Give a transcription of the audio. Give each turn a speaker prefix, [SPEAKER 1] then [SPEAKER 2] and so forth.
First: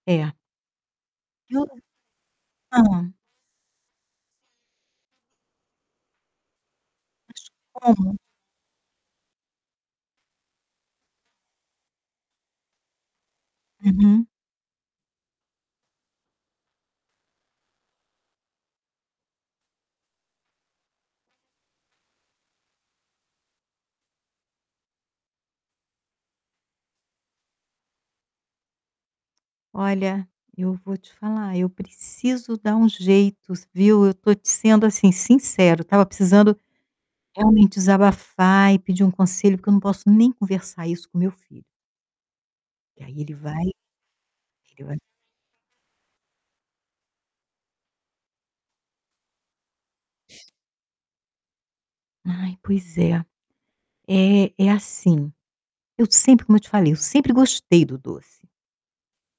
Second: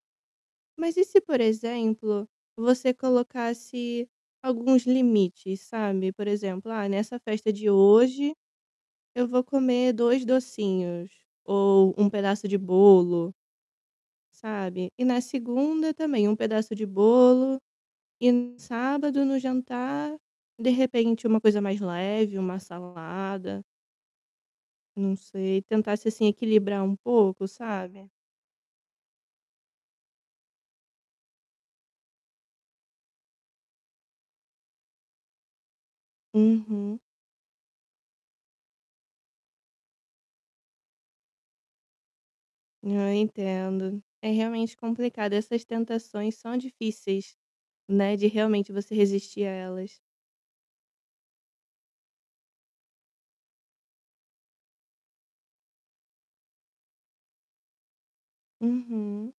[SPEAKER 1] É.
[SPEAKER 2] Mas e se, por
[SPEAKER 1] E o
[SPEAKER 2] exemplo, você
[SPEAKER 1] Hã?
[SPEAKER 2] colocasse alguns limites, sabe. Por exemplo: "Ah, nessa
[SPEAKER 1] Mas
[SPEAKER 2] festa de
[SPEAKER 1] como?
[SPEAKER 2] hoje, eu vou comer 2 docinhos, ou 1 pedaço de bolo"
[SPEAKER 1] Uhum.
[SPEAKER 2] sabe, e, na segunda, também um pedaço de bolo e, no sábado, no jantar de repente uma coisa mais leve, uma salada não sei, tentasse, assim, equilibrar um pouco, sabe?
[SPEAKER 1] Olha, eu vou te falar, eu preciso dar um jeito s viu. Eu tô te sendo assim, sincero, eu estava precisando
[SPEAKER 2] Uhum.
[SPEAKER 1] realmente desabafar e pedir um conselho, porque eu não posso nem conversar isso com meu filho. E
[SPEAKER 2] Ah,
[SPEAKER 1] aí ele vai
[SPEAKER 2] entendo, é realmente
[SPEAKER 1] ele vai
[SPEAKER 2] complicado. Essas tentações são difíceis, né, de realmente você resistir a elas.
[SPEAKER 1] Ai, pois é. É é assim, eu sempre, como eu te falei, eu sempre gostei do doce.
[SPEAKER 2] Uhum.